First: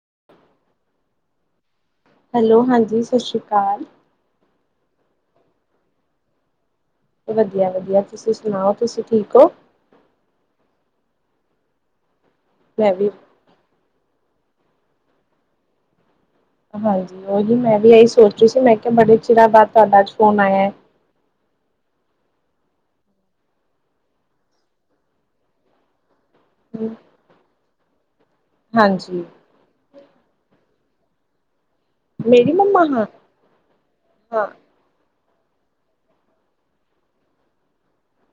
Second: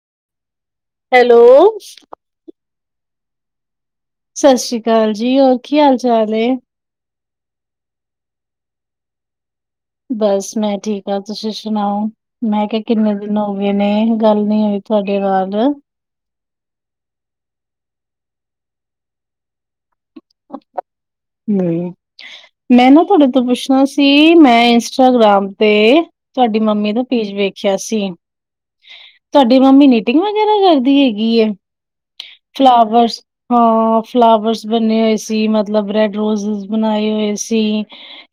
[inaudible] Hello hello ਹਾਂਜੀ ਸਤਿ ਸ਼੍ਰੀ ਅਕਾਲ ਸਤਿ ਸ਼੍ਰੀ ਅਕਾਲ ਜੀ ਹੋਰ ਕੀ ਹਾਲ ਚਾਲ ਹੇ ਵਧੀਆ ਵਧੀਆ ਤੁਸੀਂ ਸੁਣਾਓ ਤੁਸੀਂ ਠੀਕ ਹੋ ਬਸ ਮੈਂ ਠੀਕ ਹਾਂ ਤੁਸੀਂ ਸੁਣਾਓ ਮੈਂ ਕਿਹਾ ਕਿੰਨੇ ਦਿਨ ਹੋ ਗਏ ਨੇ ਗੱਲ ਨੀ ਹੋਈ ਤੁਹਾਡੇ ਨਾਲ ਹਾਂਜੀ ਉਹੀ ਮੈਂ ਵੀ ਇਹੀ ਸੋਚ ਰਹੀ ਸੀ ਮੈਂ ਕਿਹਾ ਬੜੇ ਚਿਰਾਂ ਬਾਅਦ ਤੁਹਾਡਾ ਅੱਜ ਫੋਨ ਆਇਆ ਹਮ ਮੈਂ ਨਾ ਤੁਹਾਡੇ ਤੋਂ ਪੁੱਛਣਾ ਸੀ ਮੈਂ ਇੰਸਟਾਗ੍ਰਾਮ ਤੇ ਤੁਹਾਡੀ ਮੰਮੀ ਦਾ ਪੇਜ ਵੇਖਿਆ ਸੀ ਹਾਂਜੀ ਤੁਹਾਡੀ ਮੰਮੀ ਨੀਟਿੰਗ ਵਗੈਰਾ ਕਰਦੀ ਹੈਗੀ ਹੈ ਮੇਰੀ ਮੰਮਾ ਹਾਂ ਫਲਾਵਰਸ ਹਾਂ ਹਾਂ ਫਲਾਵਰਸ ਬੰਣੇ ਹੋਏ ਸੀ ਮਤਲਬ ਰੈਡ ਰੋਜਿਜ਼ ਬਣਾਏ ਹੋਏ ਸੀ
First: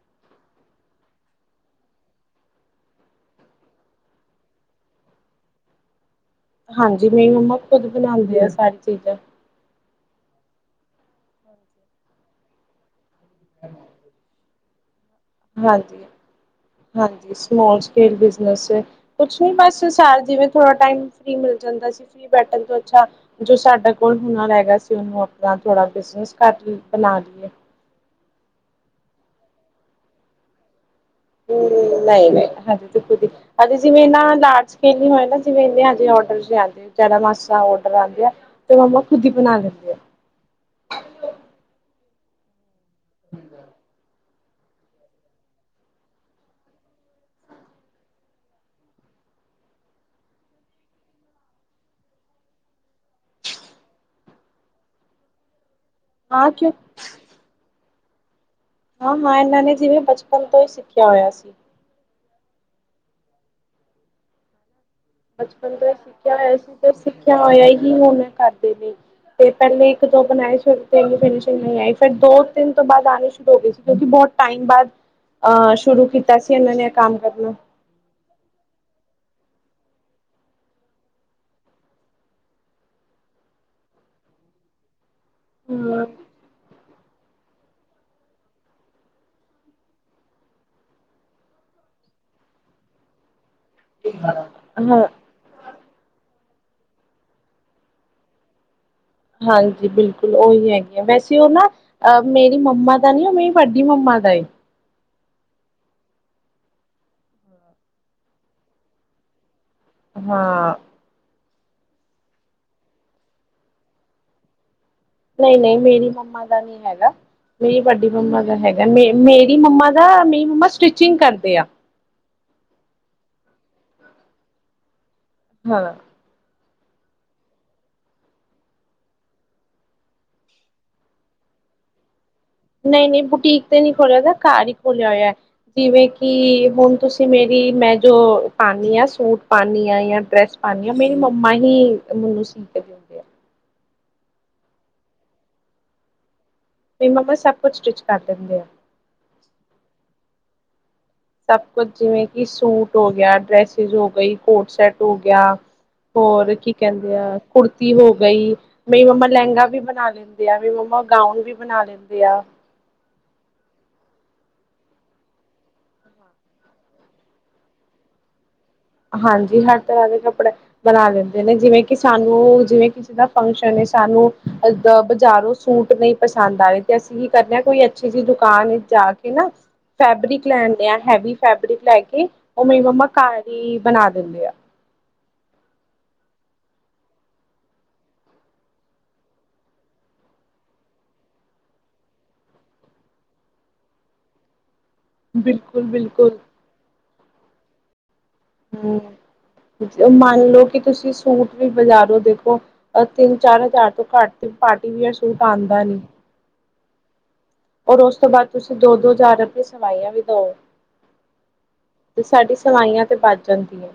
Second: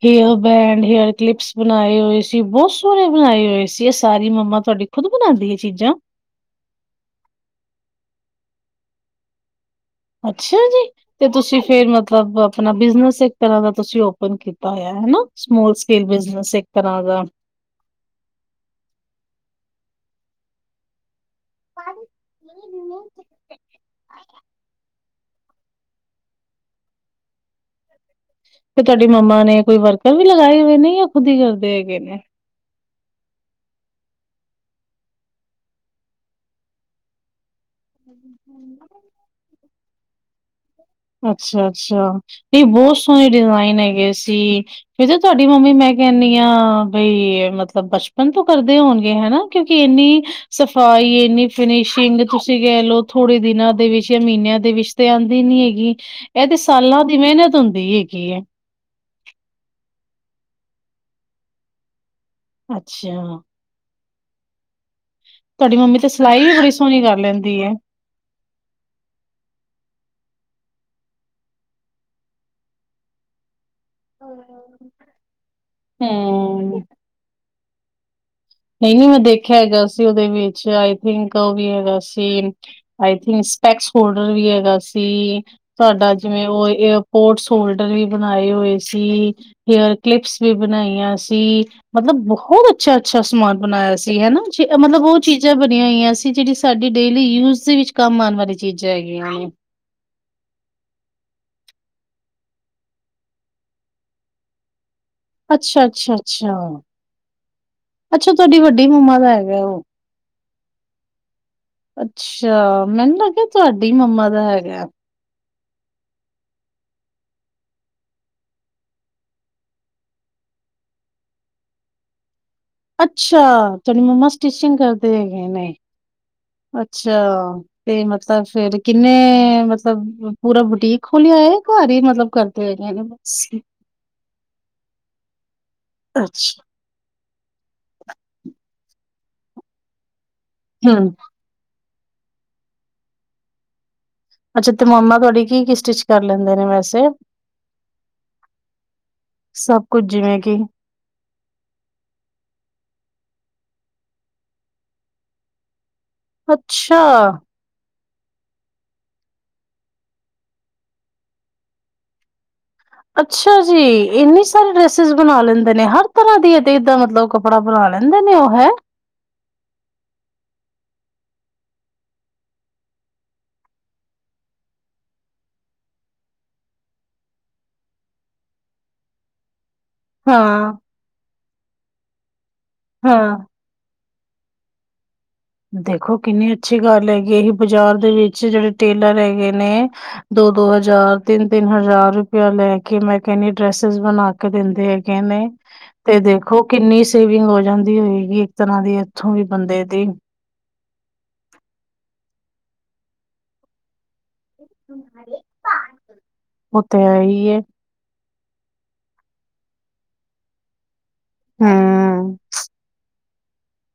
ਹੇਅਰ ਬੈਂਡ ਹੇਅਰ ਕਲਿਪਸ ਬਣਾਏ ਹੋਏ ਸੀ ਬਹੁਤ ਸੋ ਝੋਨ ਬਣਾਏ ਹੋਏ ਸੀ ਇਹ ਸਾਰੀ ਮੰਮਾ ਤੁਹਾਡੀ ਖੁਦ ਬਣਾਉਂਦੀ ਹੈ ਚੀਜ਼ਾਂ ਹਾਂਜੀ ਮ ਮੰਮਾ ਖੁਦ ਬਣਾਉਂਦੇ ਆ ਸਾਰੀ ਚੀਜ਼ਾਂ ਅੱਛਾ ਜੀ ਤੇ ਤੁਸੀਂ ਫਿਰ ਮਤਲਬ ਆਪਣਾ ਬਿਜਨਸ ਇੱਕ ਤਰ੍ਹਾਂ ਦਾ ਤੁਸੀਂ ਓਪਨ ਕੀਤਾ ਪ ਹੋਇਆ ਹਨਾ ਸਮੋਲ ਹਾਂਜੀ ਸਕੇਲ ਬਿਜਨਸ ਇੱਕ ਤਰ੍ਹਾਂ ਦਾ ਹਾਂਜੀ ਸਮ ਸਕੇਲ ਬਿਜਨਸ ਕੁਛ ਨੀ ਬਸ ਸਾਰ ਜਾਵੇ ਥੋੜਾ ਟਾਈਮ ਫਰੀ ਮਿਲ ਜਾਂਦਾ ਸੀ ਫਰੀ ਬੈਠਣ ਤੋਂ ਅੱਛਾ ਜੋ ਸਾਡਾ ਕੋਲ ਹੋਣਾ ਰਹਿਗਾ ਸੀ ਅਤੇ ਉਹਨੂੰ ਆਪਣਾ ਥੋੜ੍ਹਾ ਬਿਜਨਸ ਘੱਟ ਬਣਾ ਲਈਏ ਤੇ ਤੁਹਾਡੀ ਮਾਮਾ ਨੇ ਕੋਈ ਵਰਕਰ ਵੀ ਲਗਾਏ ਹੋਏ ਨੇ ਖੁਦ ਹੀ ਹਮ ਕਰਦੇ ਹੈਗੇ ਨੇ ਨਹੀਂ ਨਹੀਂ ਹਜੀ ਹਜੇ ਜਿਵੇਂ ਇਹ ਲਾਰਜ ਸਕ ਹੋਏ ਨਾ ਜਿਵੇਂ ਹੇ ਡ ਮ ਔਡਰ ਆਉਂਦੇ ਆ ਤੇ ਮੰਮਾ ਖੁਦ ਹੀ ਬਣਾ ਦਿੰਦੇ ਆ ਅੱਛਾ ਅੱਛਾ ਨਹੀਂ ਬਹੁਤ ਸੋਹਣੇ ਡਿਜ਼ਾਇਨ ਹੈਗੇ ਜੀ ਫ ਜ ਤੁਹਾਡੀ ਮੰਮੀ ਮੈਂ ਕਹਿੰਦੀ ਹਾਂ ਬਈ ਮਤਲਬ ਬਚਪਨ ਤੋਂ ਕਰਦੇ ਹੋਣਗੇ ਹਨ ਹਨਾ ਕਿਉਂਕਿ ਇੰਨੀ ਸਫ਼ਾਈ ਇੰਨੀ ਫਿਨਿਸ਼ਿੰਗ ਤੁਸੀਂ ਕਹਿ ਲਓ ਥੋੜੇ ਦਿਨਾਂ ਦੇ ਵਿੱਚ ਮਹੀਨਿਆਂ ਦੇ ਵਿੱਚ ਤੇ ਆਉਂਦੀ ਨੀ ਹੈਗੀ ਇਹ ਹਾਂ ਤੇ ਕਿਉਂ ਸਾਲਾਂ ਦੀ ਮਿਹਨਤ ਹੁੰਦੀ ਹੈਗੀ ਹੈ ਹਾਂ ਹਾਂ ਇਹਨਾਂ ਨੇ ਜਿਵੇਂ ਬਚਪਨ ਤੋਂ ਹੀ ਸਿੱਖਿਆ ਹੋਇਆ ਸੀ ਅੱਛਾ ਬਚਪਨ ਤੁਹਾਡੀ ਤੋਂ ਹੀ ਮੰਮੀ ਤੇ ਸਿੱਖਿਆ ਸਿਲਾਈ ਹੋਇਆ ਵੀ ਬੜੀ ਸੀ ਤੇ ਸੋਹਣੀ ਕਰ ਸਿੱਖਿਆ ਲੈਂਦੀ ਹੋਇਆ ਏ। ਹੀ ਹੁਣ ਕਰਦੇ ਲਈ ਤੇ ਪਹਿਲੇ ਇੱਕ ਦੋ ਬਣਾਏ ਸ਼ੁਰੂ ਤੇਗੀ ਫਿਨਸ਼ਿੰਗ ਨਹੀਂ ਆਈ ਫਿਰ ਦੋ ਤਿੰਨ ਤੋਂ ਬਾਅਦ ਆਉਣੀ ਸ਼ੁਰੂ ਹੋ ਗਏ ਸੀ ਕਿਉਂਕਿ ਬਹੁਤ ਟਾਈਮ ਬਾਅਦ ਅਹ ਸ਼ੁਰੂ ਕੀਤਾ ਸੀ ਇਹਨਾਂ ਹੂੰ। ਨੇ ਕੰਮ ਕਰਨਾ ਜ ਮੈਂ ਦੇਖਿਆ ਹੈਗਾ ਸੀ ਉਹਦੇ ਵਿੱਚ ਆਈ ਥਿੰਕ ਉਹ ਵੀ ਹੈਗਾ ਸੀ ਆਈ ਥਿੰਕ ਸਪੈਕਸ ਫੋਲਡਰ ਵੀ ਹੈਗਾ ਸੀ ਤੁਹਾਡਾ ਹਾਂ ਜਿਵੇਂ ਉਹ ਸਪੋਰਟਸ ਹੋਲਡਰ ਵੀ ਬਣਾਏ ਹੋਏ ਸੀ ਹੇਅਰ ਕਲਿਪਸ ਵੀ ਬਣਾਈਆਂ ਸੀ ਮਤਲਬ ਬਹੁਤ ਅੱਛਾ ਅੱਛਾ ਸਮਾਨ ਬਣਾਇਆ ਸੀ ਹਨਾ ਜ ਮਤਲਬ ਹਾਂ ਉਹ ਚੀਜ਼ਾਂ ਹੋਈਆਂ ਸੀ ਜਿਹੜੀ ਸਾਡੀ ਡੇਲੀ ਯੂਜ ਦੇ ਵਿੱਚ ਕੰਮ ਆਉਣ ਵਾਲੀ ਚੀਜ਼ ਹਾਂਜੀ ਬਿਲਕੁਲ ਉਹੀ ਹੈਗੀੀਆਂ ਵੈਸੇ ਉਹ ਨਾ ਅਹ ਮੇਰੀ ਮੰਮਾ ਦਾ ਨੀ ਉਹ ਮੇਰੀ ਵਡੀ ਮੰਮਾ ਦਾ ਏ ਅੱਛਾ ਅੱਛਾ ਅੱਛਾ ਅੱਛਾ ਤੁਹਾਡੀ ਵੱਡੀ ਮੰਮਾ ਦਾ ਹੈਗਾ ਉਹ ਹਾਂ ਅੱਛਾ, ਮੈਨੂੰ ਲੱਗਿਆ ਤੁਹਾਡੀ ਮੰਮਾ ਦਾ ਹੈਗੇ। ਨਹੀਂ ਨਹੀਂ ਮੇਰੀ ਮੰਮਾ ਦਾ ਨਹੀਂ ਹੈਗਾ। ਮੇਰੀ ਵੱਡੀ ਮੰਮਾ ਦਾ ਹੈਗਾ ਮੇ ਮੇਰੀ ਮੰਮਾ ਦਾ ਮੇਰੀ ਮੰਮਾ ਸਟਿਚਿੰਗ ਕਰਦੇ ਆ ਅੱਛਾ ਤੇ ਮਮਾ ਸਟੀਚ ਹਾਂ। ਅੱਛਾ ਤੇ ਮਤਲਬ ਫੇਰ ਕਿੰਨੇ ਮਤਲਬ ਪੂਰਾ ਬੁਟੀਕ ਖੋਲਿਆ ਏ ਘਰ ਹੀ ਮਤਲਬ ਕਰਦ ਨਹੀਂ ਨਹੀਂ ਬੁਟੀਕ ਤੇ ਨਹੀਂ ਖੋਲ੍ਹਿਆਦਾ ਘਰ ਹੀ ਖੋਲਿਆ ਹੋਇਆ ਜਿਵੇਂ ਅੱਛਾ ਕਿ ਹੁਣ ਤੁਸੀਂ ਮੇਰੀ ਮੈਂ ਜੋ ਪਾਨੀ ਆ ਸੂਟ ਪਾਨੀ ਹਾਂ ਜਾਂ ਡਰੈਸ ਪਾਨੀ ਆ ਹਮ ਮੇਰੀ ਮੰਮਾ ਹੀ ਮੈਨੂੰ ਸੀ ਕੇ ਦਿੰਦੇ ਆ ਅੱਛਾ ਤੇ ਮੰਮਾ ਤੁਹਾੜੀ ਕੀ ਕੀ ਸਟਿੱਚ ਕਰ ਲੈਂਦਾ ਹੁੰਦੇ ਨੇ ਵੈਸੇ, ਮੇਰੀ ਮੰਮਾ ਸਭ ਕੁਛ ਸਟਿਚ ਕਰ ਦਿੰਦੇ ਆ ਸਭ ਕੁੱਝ ਜਿਵੇਂ ਕਿ ਸਭ ਕੁਝ ਜਿਵੇਂ ਕਿ ਸੂਟ ਹੋ ਗਿਆ ਡ੍ਰੈਸਿਸ ਹੋ ਗਈ ਕੋਟ ਸੈਟ ਹੋ ਗਿਆ ਹੋਰ ਕੀ ਅੱਛਾ ਕਹਿੰਦੇ ਆ ਕੁੜ ਹੋ ਗਈ ਮੇਰੀ ਮੰਮਾ ਲਹਿੰਗਾ ਵੀ ਬਣਾ ਲੈਂਦੇ ਆ, ਮੇਰੀ ਮੰਮਾ ਗਾਊਨ ਵੀ ਬਣਾ ਲੈਂਦੇ ਆ। ਅੱਛਾ ਜੀ ਇੰਨੀ ਸਾਰੇ ਡਰੈਸਿਸ ਬਣਾ ਲੈਂਦੇ ਨੇ ਹਰ ਤਰ੍ਹਾਂ ਦੀ ਏਦਾਂ ਮਤਲਬ ਕੱਪੜਾ ਬਣਾ ਲੈਂਦੇ ਨੇ ਉਹ, ਹੈ! ਹਾਂਜੀ ਹਰ ਤਰ੍ਹਾਂ ਦੇ ਕੱਪੜੇ ਬਣਾ ਲੈਂਦੇ ਨੇ ਜਿਵੇਂ ਕਿ ਸਾਨੂੰ ਜਿਵੇਂ ਕਿਸੇ ਦਾ ਫੰਕਸ਼ਨ ਏ ਸਾਨੂੰ ਅ ਬਜ਼ਾਰੋਂ ਸੂਟ ਨਹੀਂ ਪਸੰਦ ਆਵੇ ਤੇ ਅਸੀਂ ਕੀ ਕਰਨੇ ਹ ਕੋਈ ਅੱਛੀ ਜਿਹੀ ਦੁਕਾਨ ਜਾ ਕੇ ਨਾ ਫੈਬਰਿਕ ਹਾਂ ਲੈਨਡੇ ਆ ਹੈਵੀ ਫੈਬਰਿਕ ਲੈ ਕੇ ਓ ਮੇਰੀ ਮੰਮਾ ਹਾਂ ਘਰ ਹੀ ਬਣਾ ਦਿੰਦੇ ਆ। ਦੇਖੋ ਕਿੰਨੀ ਅੱਛੀ ਗੱਲ ਹੈਗੀ [unintelligible] ਬਾਜ਼ਾਰ ਦੇ ਵਿੱਚ ਜੇੜ੍ਹੇ ਟੇਲਰ ਹੈਗੇ ਨੇ ਦੋ ਦੋ-ਦੋ ਹਜ਼ਾਰ ਤਿੰਨ -ਤਿੰਨ ਹਜ਼ਾਰ ਰੁਪਇਆ ਲੈ ਕੇ ਮੈਂ ਕੈਨੀ ਡਰੈਸਸ ਬਣਾ ਕੇ ਦਿੰਦੇ ਹੈ [unintelligible] ਤੇ ਬਿਲਕੁਲ-ਬਿਲਕੁਲ ਦੇਖੋ ਕਿੰਨੀ ਸੇਵਿੰਗ ਹੋ ਜਾਂਦੀ ਹੋਈ ਗੀ ਵੀ ਇੱਕ ਤਰ੍ਹਾਂ ਦੀ ਇੱਥੋਂ ਵੀ ਬੰਦੇ ਦੀ ਕੀ ਤੁਸੀਂ ਸੂਟ ਵੀ ਬਾਜ਼ਾਰੋ ਦੇਖੋ ਅ ਤਿੰਨ ਚਾਰ ਹਜ਼ਾਰ ਤੋਂ ਘੱਟ ਤੇ ਪਾਰਟੀਵੇਅਰ ਸੂਟ ਆਂਦਾ ਨੀ ਓ ਤੇ ਹੈ ਈ ਔਰ ਓਸ ਤੋਂ ਬਾਦ ਤੁਸੀਂ ਦੋ-ਦੋ ਹਜਾਰ ਅਪਨੀ ਸਵਾਈਆਂ ਵੀ ਦੋ ਤੇ ਹੂੰ, ਸਾਡੀ ਸਵਾਈਆਂ ਤੇ ਬਚ ਜਾਂਦੀਆਂ।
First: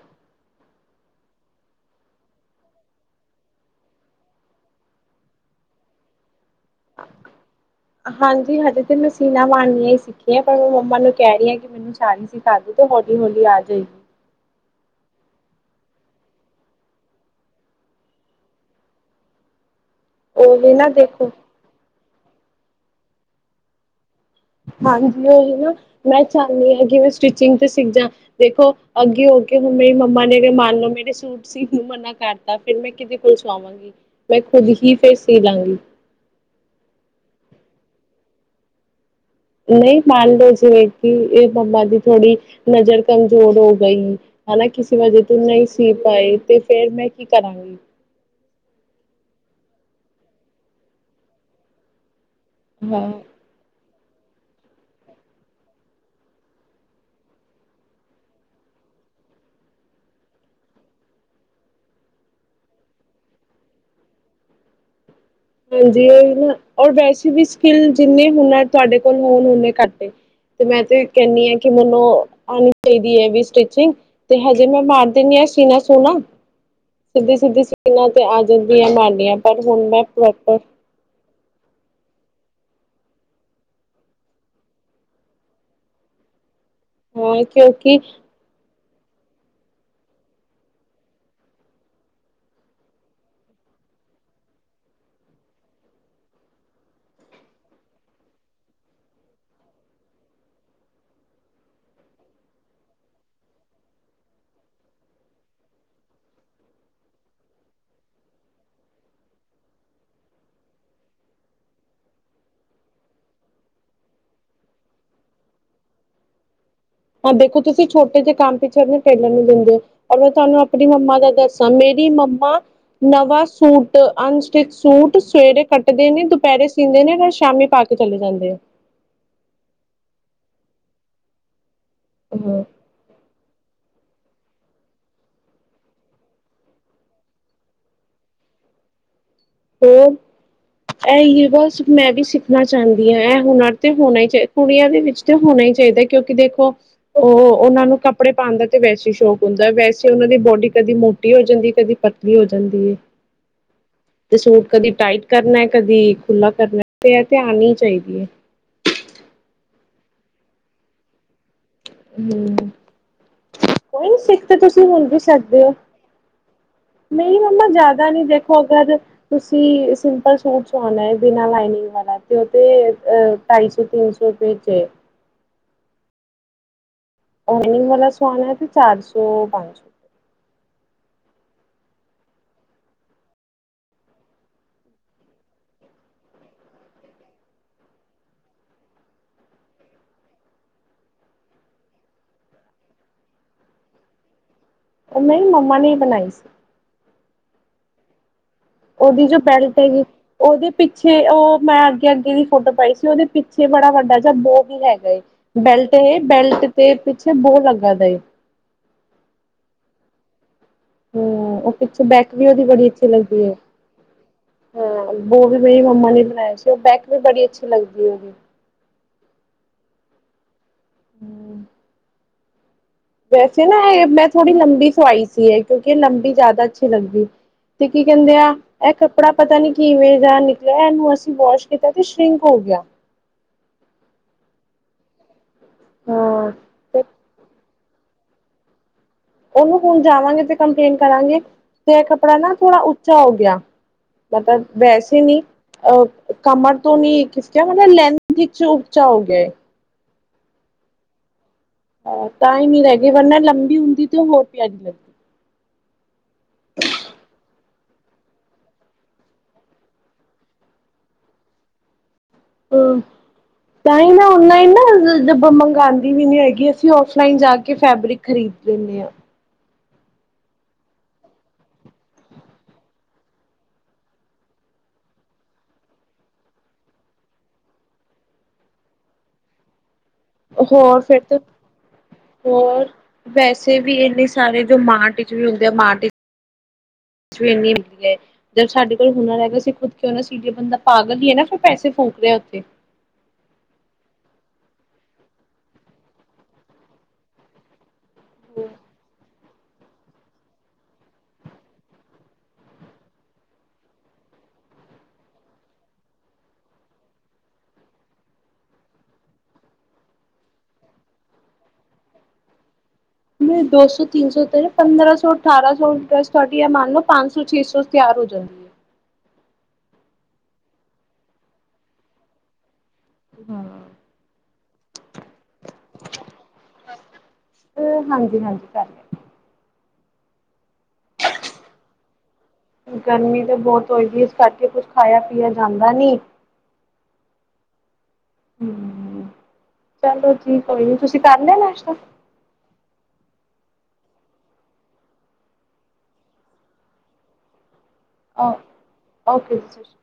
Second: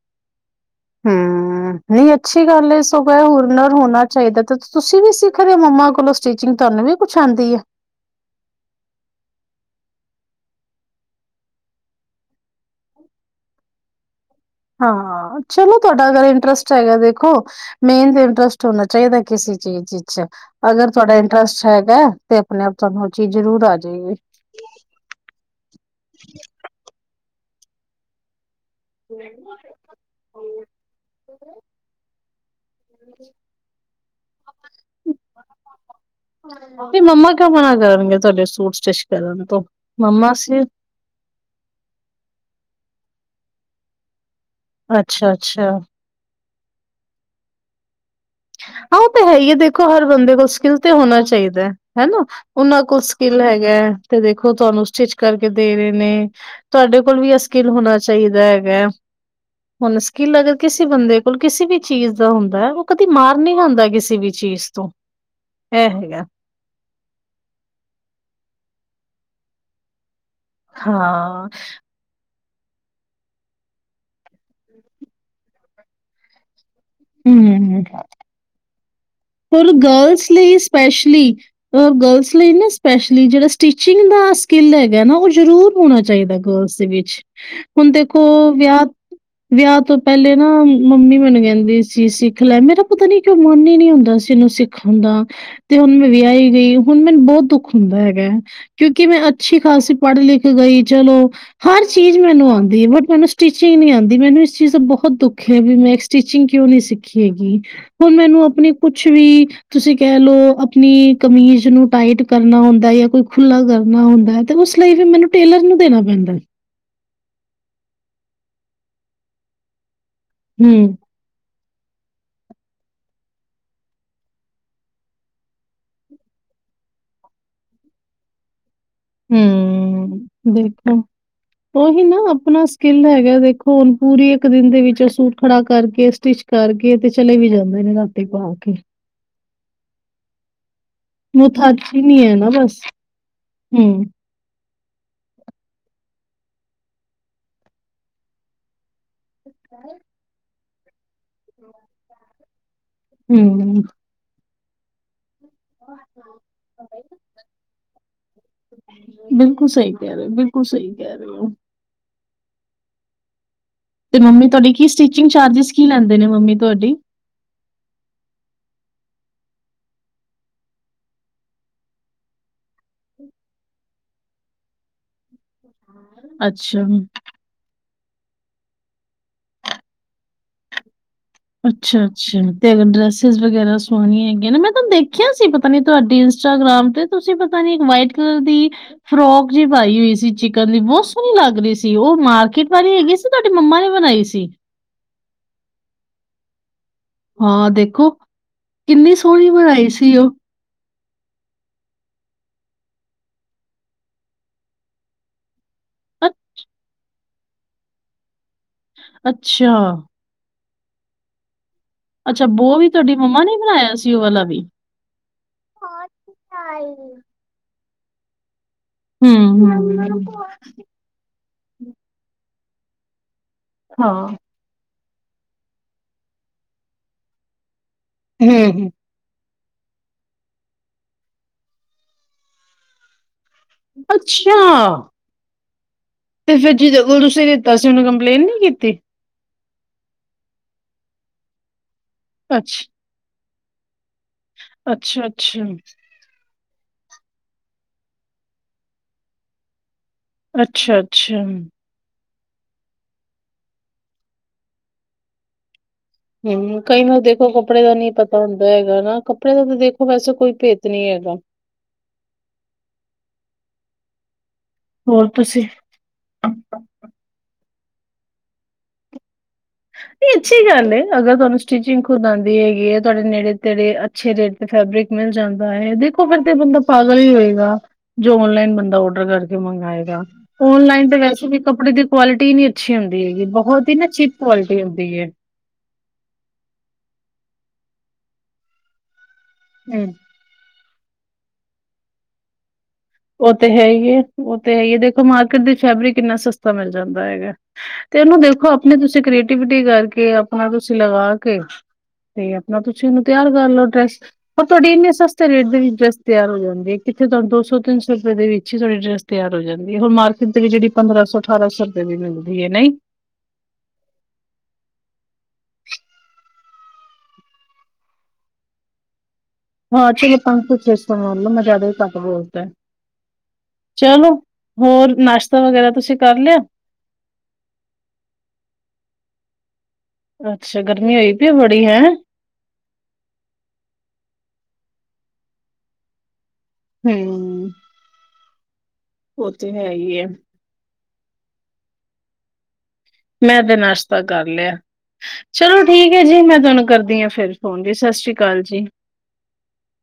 ਹੂੰ ਹੂੰ ਨਈ ਅੱਛੀ ਗੱਲ ਐ ਸਗੋਂ ਏ ਹੁਨਰ ਹੋਨਾ ਚਾਈਦਾ ਤੇ ਤੁਸੀਂ ਵੀ ਸਿੱਖ ਰੇ ਓ ਮੰਮਾ ਕੋਲੋਂ ਸਟਿ ਹਾਂਜੀ ਹਜੀ ਤੇ ਸੀਨਾ ਮਾਰ ਨੀਆਂ ਈ ਸਿੱਖੀਆਂ ਪਰ ਮੈਂ ਮੰਮਾ ਨੂੰ ਕੈ ਰੀ ਆ ਕਿ ਮੈਨੂੰ ਸਾਰੀ ਸਿਖਾ ਦੋ ਤੇ ਹੌਲੀ ਹੌਲੀ ਆ ਜੇਗੀ । ਹਾਂ ਚਲੋ ਤੁਹਾਡਾ ਅਗਰ ਇੰਟਰਸਟ ਹੈਗਾ ਦੇਖੋ ਮੇਨ ਤੇ ਇੰਟਰਸਟ ਹੋਣਾ ਚਾਹੀਦਾ ਕਿਸੇ ਵੀ ਚੀਜ ਚ ਉਹ ਵੀ ਨਾ ਅਗਰ ਤੁਹਾਡਾ ਦੇਖੋ ਇੰਟਰਸਟ ਹੈਗਾ ਤੇ ਅਪਨੇ ਆਪ ਤੁਹਾਨੂੰ ਓ ਚੀਜ਼ ਜ਼ਰੂਰ ਆਜੇਗੀ। ਹਾਂਜੀ ਉਹੀ ਨਾ ਮੈਂ ਚਾਹੁੰਦੀ ਹਾਂ ਕਿ ਮੈਂ ਸਟਿਚਿੰਗ ਤੇ ਸਿੱਖ ਜਾ ਦੇਖੋ ਅੱਗੇ ਹੋ ਕੇ ਹੁਣ ਮੇਰੀ ਮੰਮਾ ਨੇ ਮੰਨ ਲਓ ਮੇਰੇ ਸੂਟ ਸੀਨ ਨੂੰ ਮਨਾ ਕਰਤਾ ਫੇਰ ਮੈਂ ਕਿਦੇ ਕੋ ਸੁਆਵਾਂਗੀ ਮੈਂ ਖੁਦ ਹੀ ਫੇਰ ਸੀ ਲਾਂਗੀ। ਫੇਰ ਮੰਮਾ ਕ ਕਰਨ ਗੇ ਤੁਹਾਡੇ ਸੂਟ ਸਟਿਚ ਤੋਂ ਨਈ, ਮਨ ਮੰਮਾ ਲੌ ਸੀ ਜੇ ਕਿ ਏ ਮੰਮਾ ਦੀ ਥੋੜੀ ਨਜ਼ਰ ਕਮਜ਼ੋਰ ਹੋ ਗਈ ਹੈਨਾ ਕਿਸੇ ਵਜ੍ਹੇ ਅੱਛਾ ਤੋਂ ਨਈ ਅੱਛਾ ਸੀ ਪਾਏ ਤੇ ਫੇਰ ਮੈਂ ਕੀ ਕਰਾਂਗੀ? ਹਾਂ ਪ ਤਾਂ ਹੈ ਈ ਐ ਦੇਖੋ ਹਰ ਬੰਦੇ ਕੋਲ ਸਕਿੱਲ ਤੇ ਹੋਨਾ ਚਾਹੀਦਾ, ਹੈਨਾ। ਓਨਾਂ ਕੁਲ ਹਾਂ ਸਕਿੱਲ ਹੈਗੇ। ਤੇ ਦੇਖੋ ਤੁਹਾਨੂੰ ਸਟਿਚ ਕਰਕੇ ਦੇ ਰੇ ਨੇ ਤੁਹਾਡੇ ਕੋਲ ਵੀ ਏ ਸਕਿੱਲ ਹੋਣਾ ਚਾਹੀਦਾ ਹੈਗਾ ਮ ਹੁਣ ਸਕਿੱਲ ਅਗਰ ਕਿਸੇ ਬੰਦੇ ਕੋਲ ਕਿਸੇ ਵੀ ਚੀਜ਼ ਦਾ ਹੁੰਦਾ ਹੈ ਓ ਕ ਦੀ ਮਾਰ ਨੀ ਖਾਂਦਾ ਕਿਸੀ ਵੀ ਚੀਜ਼ ਤੋਂ ਇਹ ਹਾਂਜੀ ਹੈਗਾ ਔਰ ਵੈਸੇ ਵੀ ਸਕਿੱਲ ਜਿੰਨੇ ਹੁਨ ਤੁਹਾਡੇ ਕੋਲ ਹੋਣ ਉਨੇ ਘੱਟ ਏ ਤੇ ਮੈਂ ਤੇ ਹਾਂ। ਕੈਨੀ ਆ ਕਿ ਮੈਨੂੰ ਆਉਣੀ ਚਾਈਦੀ ਐ ਵੀ ਸਟਿਚਿੰਗ ਤੇ ਹਜੇ ਮੈਂ ਮਾਰ ਦਿੰਨੀ ਆ ਸੀਨਾ ਸੂਨਾ ਸਿੱਧੀ-ਸਿੱਧੀ ਸੀਨਾ ਤੇ ਆ ਜਾਂਦੀ ਐ ਮਾਰ ਹੁਰ ਗਰਲਸ ਲਈ ਸਪੈਸ਼ਲੀ ਗਰਲਸ ਲਈ ਨਾ ਸਪੈਸ਼ਲੀ ਜੇੜਾ ਸਟਿਚਿੰਗ ਦਾ ਸਕਿੱਲ ਹੈਗਾ ਨਾ ਓ ਜਰੂਰ ਹੋਣਾ ਚਾਈਦਾ ਗਰਲਸ ਦੇ ਵਿੱਚ ਹਾਂ ਹੁਣ ਕਿਉਂਕਿ ਦੇਖੋ ਵਿਆਹ ਵਿਆਹ ਤੋਂ ਪਹਿਲੇ ਨਾ ਮੰਮੀ ਮੈਨੂੰ ਕੈਂਦੀ ਸੀ ਸਿੱਖ ਲੈ ਮੇਰਾ ਪਤਾ ਨੀ ਕਿਉਂ ਮਨ ਈ ਨੀ ਹੁੰਦਾ ਸੀ। ਕਿਸੇ ਨੂੰ ਸਿੱਖਣ ਦਾ ਤੇ ਹੁਣ ਮੈਂ ਵਿਆਈ ਗਈ ਹੁਣ ਮੈਨੂੰ ਬੋਤ ਦੁੱਖ ਹੁੰਦਾ ਹੈਗਾ ਕਿਉਂਕਿ ਮੈਂ ਅੱਛੀ ਖਾਸੀ ਪੜ੍ਹ ਲਿਖ ਗਈ ਚਲੋ ਹਰ ਚੀਜ਼ ਮੈਨੂੰ ਓਦੀ ਐ ਬਟ ਮੈਨੂੰ ਸਟੀਿਚਿੰਗ ਨੀ ਆਂਦੀ ਮੈਨੂੰ ਇਸ ਚੀਜ਼ ਦਾ ਬਹੁਤ ਦੁੱਖ ਐ ਵੀ ਮੈਂ ਸਟੀਿਚਿੰਗ ਕਿਉਂ ਨੀ ਸਿੱਖੀ ਹੈਗੀ ਹੁਣ ਮੈਨੂੰ ਆਪਣੀ ਕੁੱਛ ਵੀ ਤੁਸੀਂ ਕੈ ਲੋ ਆਪਣੀ ਕਮੀਜ਼ ਨੂੰ ਟਾਈਟ ਕਰਨਾ ਹੁੰਦਾ ਜਾਂ ਕੋਈ ਖੁੱਲਾ ਕਰਨਾ ਨਾ ਹੁੰਦਾ ਤੇ ਉਸ ਲਈ ਵੀ ਮੈਨੂੰ ਟੇਲਰ ਨੂੰ ਦੇਣਾ ਪੈਂਦਾ ਹਾਂ ਦੇਖੋ ਤੁਸੀਂ ਛੋਟੇ ਜੇ ਕੰਮ ਪਿੱਛੇ ਆਪਣੇ ਟੇਲਰ ਨੂੰ ਦਿੰਦੇ ਓ ਅਰ ਮੈਂ ਤੁਹਾਨੂੰ ਆਪਣੀ ਹੂੰ, ਮੰਮਾ ਦਾ ਦੱਸ ਦਾ ਮੇਰੀ ਮੰਮਾ ਨਵਾਂ ਸੂਟ ਅਨਸਟਿਚ ਸੂਟ ਸਵੇਰੇ ਕੱਟਦੇ ਨੇ ਦੁਪਹਿਰੇ ਸੀਂਦੇ ਨੇ ਨਾਲ ਸ਼ਾਮੀ ਪਾ ਕੇ ਚਲੇ ਜਾਂਦੇ ਆ। ਹੂੰ ਦੇਖੋ ਇਹੀ ਨਾ ਹਾਂ ਆਪਣਾ ਸਕਿੱਲ ਹੈਗਾ ਦੇਖੋ ਹੁਣ ਪੂਰੀ ਇੱਕ ਦਿਨ ਦੇ ਵਿੱਚ ਸੂਟ ਖੜਾ ਕਰਕੇ ਸਟਿਚ ਕਰਕੇ ਤੇ ਚਲੇ ਵੀ ਜਾਂਦੇ ਨੇ ਰਾਤੀ ਪਾ ਕੇ। [inaudible] ਹੋਰ ਇਹ ਯਵਾ ਮੁਥਾਜ ਹੀ ਮੈਂ ਵੀ ਨਹੀਂ ਹੈ ਨਾ ਸਿੱਖਣਾ ਬਸ ਚਾਹੁੰਦੀ ਹਾਂ ਇਹ ਹੁਨਰ ਹੂੰ ਤੇ ਹੋਣਾ ਹੀਾ ਕੁੜੀਆਂ ਦੇ ਵਿੱਚ ਤੇ ਹੋਣਾ ਹੀ ਚਾਹੀਦਾ ਕਿਉਂਕਿ ਦੇਖੋ ਉਹ ਉਹਨਾਂ ਨੂੰ ਕੱਪੜੇ ਪਾਉਣ ਦਾ ਤੇ ਵੈਸੇ ਸ਼ੌਕ ਹੁੰਦਾ ਵੈਸੇ ਉਹਨਾਂ ਦੀ ਬੋਡੀ ਕਦੀ ਮੋਟੀ ਹੋ ਜਾਂਦੀ ਕਦੀ ਪਤਲੀ ਹੋ ਜਾਂਦੀ ਹੈ ਹਮ ਤੇ ਸੂਟ ਕਦੀ ਟਾਈਟ ਕਰਨਾ ਕਦੀ ਖੁੱਲ੍ਹਾ ਕਰਨਾ ਤੇ ਇਹ ਧਿਆਨ ਹੀ ਚਾਹੀਦੀ ਹੈ ਬਿਲਕੁਲ ਸਹੀ ਕਹਿ ਰਹੇ ਬਿਲਕੁਲ ਸਹੀ ਕਹਿ ਰਹੇ ਹੋ ਹਮ ਕੋਈ ਨੀ ਤੇ ਸਿੱਖ ਮੰਮੀ ਤੁਹਾਡੀ ਤੁਸੀਂ ਕੀ ਹੁਣ ਵੀ ਸਟਿਚਿੰਗ ਸਕਦੇ ਚਾਰਜਿਸ ਹੋ ਕੀ ਲੈਂਦੇ ਨੇ ਮੰਮੀ ਤੁਹਾਡੀ ਨਹੀਂ ਮੰਮਾ ਜ਼ਿਆਦਾ ਨੀ ਦੇਖੋ ਅਗਰ ਤੁਸੀਂ ਸਿੰਪਲ ਸੂਟ ਸਵਾਉਣਾ ਹੈ ਬਿਨਾਂ ਲਾਈਨਿੰਗ ਵਾਲਾ ਤੇ ਉਹ ਤੇ ਅਹ ਢਾਈ ਸੌ ਤਿੰਨ ਸੌ ਸੌਪੇ ਚ ਅੱਛਾ ਓਨਿੰਗ ਵਾਲਾ ਸਆਾਨ ਤੇ ਚਾਰ ਸੌ ਪੰਜ ਸੌ ਰਪਏ ਅੱਛਾ ਅੱਛਾ ਤੇ ਅਗਰ ਡਰੈਸਿਸ ਵਗੈਰਾ ਸੋਣੀਆਂ ਹੈਗੀਆਂ ਨਾ ਮੈਂ ਤੁਹਾਨੂੰ ਦੇਖਿਆ ਸੀ ਪਤਾ ਨੀ ਤੁਹਾਡੀ ਇੰਸਟਾਗ੍ਰਾਮ ਤੇ ਤੁਸੀਂ ਪਤਾ ਨੀ ਇੱਕ ਵਾਈਟ ਕਲਰ ਦੀ ਫਰੋਕ ਜਿ ਪਾਈ ਹੋਈ ਸੀ ਚਿਕਨ ਦੀ ਬਹੁਤ ਸੋਹਣੀ ਲੱਗ ਰਹੀ ਸੀ ਉਹ ਮਾਰਕੀਟ ਵਾਲੀ ਹੈਗੀ ਸੀ ਤੁਹਾਡੀ ਮੰਮਾ ਨੇ ਬਣਾਈ ਸੀ ਉਹ ਨਹੀਂ ਮੰਮਾ ਨੇ ਬਣਾਈ ਸੀ ਹਾਂ ਦੇਖੋ ਕਿੰਨੀ ਉਹਦੀ ਜੋ ਸੋਹਣੀ ਬੈਲਟ ਬਣਾਈ ਹੈਗੀ ਸੀ ਉਹ ਉਹਦੇ ਪਿੱਛੇ ਉਹ ਮੈਂ ਅੱਗੇ ਅੱਗੇ ਦੀ ਫੋਟੋ ਪਾਈ ਸੀ ਉਹਦੇ ਪਿੱਛੇ ਬੜਾ ਵੱਡਾ ਜਾਂ ਬੋ ਵੀ ਹੈਗਾ ਬੈਲਟ ਇਹ ਅ ਬੈਲਟ ਤੇ ਪਿੱਛੇ ਬਹੁਤ ਲੱਗਾ ਦਾ ਅੱਛਾ ਹਮ ਉਹ ਪਿੱਛੋਂ ਬੈਕ ਅੱਛਾ ਵੀ ਉਹਦੀ ਬੋ ਬੜੀ ਅੱਛੀ ਤੁਹਾਡੀ ਮੰਮਾ ਲੱਗਦੀ ਹੈ ਨੇ ਬਣਾਇਆ ਸੀ ਉਹ ਵਾਲਾ ਵੀ? ਹਾਂ ਬੋ ਵੀ ਮੇਰੀ ਮੰਮਾ ਨੇ ਬਣਾਇਆ ਸੀ ਉਹ ਬੈਕ ਵੀ ਬੜੀ ਅੱਛੀ ਲੱਗਦੀ ਉਹ ਹਮ ਹਮ ਵੈਸੇ ਨਾ ਇਹ ਮੈਂ ਹਾਂ, ਥੋੜ੍ਹੀ ਲੰਬੀ ਸਵਾਈ ਸੀ ਇਹ ਕਿਉਂਕਿ ਇਹ ਲੰਬੀ ਜ਼ਿਆਦਾ ਅੱਛੀ ਲੱਗਦੀ ਤੇ ਕੀ ਕਹਿੰਦੇ ਆ ਹੂੰ, ਹੂੰ ਇਹ ਕੱਪੜਾ ਪਤਾ ਨੀ ਕੀ ਇਵੇਂ ਦਾ ਨਿਕਲਿਆ। ਇਹਨੂੰ ਅਸੀਂ ਵਾਸ਼ ਕੀਤਾ ਤੇ ਸ਼ਿੰਕ ਹੋ ਗਿਆ। ਅੱਛਾ! ਤੇ ਫਿਰ ਜਿਹਦੇ ਕੋਲ ਤੁਸੀਂ ਲੀਤਾ ਸੀ ।ਉਹਨੂੰ ਕੰਪਲੇਂਟ ਨਹੀਂ ਕੀਤੀ।। ਉਹਨੂੰ ਹੁਣ ਜਾਵਾਂਗੇ ਤੇ ਕੰਪਲੇਂਟ ਕਰਾਂਗੇ। ਤੇ ਇਹ ਕੱਪੜਾ ਨਾ ਥੋੜ੍ਹਾ ਅੱਛ ਉੱਚਾ ਹੋ ਗਿਆ। ਮਤਲਬ ਵੈਸੇ ਨੀ ਅੱਛਾ-ਅੱਛਾ। ਅਹ ਕਮਰ ਤੋਂ ਨਹੀਂ ਖਿਸਕਆ ਮਤਲਬ ਲੈਂਥ ਇੱਕ ਉਚਾ ਹੋ ਗਿਆ। ਅੱਛਾ- ਅੱਛਾ। ਤਾਂ ਹੀ ਨੀ ਰਹਿ ਗੀ। ਵਰਨਾ ਲੰਬੀ ਹੁੰਦੀ ਤੇ ਉਹ ਹੋਰ ਪਿਆਰੀ ਲੱਗਦੀ। ਹਮ, ਕਈ ਨਾ ਦੇਖੋ ਕੱਪੜੇ ਦਾ ਨਹੀਂ ਪਤਾ ਹੁੰਦਾ ਹੈਗਾ ਨਾ। ਕੱਪੜੇ ਦਾ ਤਾਂ ਦੇਖੋ ਵੈਸੇ ਕੋਈ ਭੇਦ ਨੀ ਹੈਗਾ। ਹਹ ।ਤਹੀ ਨਾ ਔਨਲਾਈਨ ਨਾ ਹੋਰ ਜ, ਤੁਸੀਂ ਮੰਗਵਾਉਂਦੀ ਵੀ ਨੀ ਹੈਗੀ ।ਅਸੀਂ ਔਫਲਾਈਨ ਜਾ ਕੇ ਕੇ ਫੈਬਰਿਕ ਖਰੀਦ ਲੈਂਦੇ ਹਾਂ। ਇਹ ਅੱਛੀ ਗੱਲ ਏ, ਅਗਰ ਤੁਹਾਨੂੰ ਸਟਿਚਗ ਖੁਦ ਆਉਂਦੀ ਹੈਗੀ ਹੈ ਤੁਹਾਡੇ ਨੇੜੇ- ਤੇੜੇ ਅੱਛੇ ਰੇਟ ਤੇ ਫੈਬਰਿਕ ਮਿਲ ਜਾਂਦਾ ਹੈ ਦੇਖੋ, ਫੇਰ ਤੇ ਬੰਦਾ ਪਾਗਲ ਹੀ ਹੋਏਗਾ। ਜੋ ਓਨਲਾਈਨ ਬੰਦਾ ਔਡਰ ਕਰਕੇ ਮੰਗਵਾਏਗਾ। ਹੋਰ ਔਨਲਾਈਨ ਤੇ ਫਿਰ ਵੈਸੇ ਵੀ ਕੱਪੜੇ ਦੀ ਕੁਆਲਿਟੀ ਨੀ ਹੋਰ ਅੱਛੀ ਹੁੰਦੀ ਹੈਗੀ ਵੈਸੇ ਬਹੁਤ ਹੀ ਵੀ ਨਾ ਇੰਨੇ ਚਿਪ ਸਾਰੇ ਜੋ ਮਾਂ ਟੀਚਰ ਵੀ ਹੁੰਦੇ ਆ। ਮਾਂ ਟੀਚ [unintelligible] ਜਦ ਸਾਡੇ ਕੋਲੁਰ ਹੈਗਾ ਅਂ ਖੁਦ ਹੂੰ, ਕਿਂ ਸੀ ਬੰਦਾ ਪਾਗਲ ਹੀਏ ਨਾ ਫਿਰ ਪੈਸੇ ਫੂਕ ਰਿਹਾ ਉੱਥੇ ਉਹ ਤੇ ਹੈ ਹੀ ਹੈ। ਉਹ ਤੇ ਹੈਗੀਏ। ਦੇਖੋ ਮਾਰਕੀਟ ਦੀ ਫੈਬਰਿਕ ਕਿੰਨਾ ਸਸਤਾ ਮਿਲ ਜਾਂਦਾ ਹੈਗਾ। ਤੇ ਉਹਨੂੰ ਦੇਖੋ ਆਪਣੀ ਤੁਸੀਂ ਕ੍ਰੀਏਟੀਿਵਿਟੀ ਕਰਕੇ ਆਪਣਾ ਤੁਸੀਂ ਲਗਾ ਕੇ ਤੇ ਆਪਣਾ ਤੁਸੀਂ ਇਹਨੂੰ ਤਿਆਰ ਕਰ ਲਓ ਡਰੈਸ। ਪਰ ਤੁਹਾਡੀ ਇੰਨੇ ਸਸਤੇ ਰੇਟ ਦੇ ਵਿੱਚ ਡਰੈਸ ਤਿਆਰ ਹੋ ਜਾਂਦੀ ਹੈ। ਜਿਹੇ ਤਹਾਨੂੰ ਦੋ ਸੌ ਤਿੰਨ ਸੌ ਸੌ ਰੁਪਏ ਦੇ ਵਿੱਚ ਹੀ ਤੁਹਾਡੀ ਡਰੈਸ ਤਿਆਰ ਹੋ ਜਾਂਦੀ। ਹੁਣ ਮਾਰਕੀਟ ਦੇ ਜਿਹੜੀ ਪੰਦਰਾਂ ਸੌ, ਅਠਾਰਾਂ ਸੌ ਰੁਪਏ ਦੀ ਮਿਲਦੀ ਹੈ ਨਹੀਂ। ਦੋ ਸੌ, ਤਿੰਨ ਸੌ ਤੇਰੇ ਪੰਦਰਾਂ ਸੌ, ਅਠਾਰਾਂ ਸੌ ਤੁਹਾਡੀ ਮੰਨ ਲਓ ਪੰਜ ਸੌ, ਛੇ ਸੌ ਤਿਆ। ਸ। [unintelligible] ਹ। [unintelligible] ਹਾਂ ਪੰਜ- ਛੇ ਸੌ ਮਨ ਲੋ, ਮੈਂ ਜ਼ਿਆਦਾ ਹੀ ਕੱਟ ਬੋਲਤ ਹੈ। ਹਾਂ। ਚਲੋ ।ਹੋਰ, ਨਾਸ਼ਤਾ ਵਗੈਰਾ ਤੁਸੀਂ ਕਰ ਲਿਆ। ਅ, ਹਾਂਜੀ -ਹਾਂਜੀ ਕਰ ਲ। ਅੱਛਾ। ਗਰਮੀ ਹੋਈ ਪਈ ਬੜੀ ਹੈ ਗਰਮੀ ਤਾਂ ਬਹੁਤ ਹੋਏਗੀ ਇਸ ਕਰਕੇ ਕੁਛ ਖਾਇਆ- ਪੀਆ ਜਾਂਦਾ ਨੀ। ਹਮ। ਹਮ। ਹੋ ਤੇ ਹੈ ਹੀ। ਤੁਸੀਂ ਕਰ ਲੇ ਨਾਸ਼ਤਾ। ਮੈਂ ਤੇ ਨਾਸ਼ਤਾ ਕਰ ਲਿਆ। ਚਲੋ, ਠੀਕ ਹੈ ਜੀ। ਮੈਂ ਤੁਹਾਨੂੰ ਕਰਦੀ ਹਾਂ ਫਿਰ ਹੁਣ ਜੀ, ਸਤਿ ਸ੍ਰੀ ਅਕਾਲ ਜੀ। ਓਕੇ ਜੀ ਸਤਿ ਸ਼੍ਰੀ ਅਕਾਲ।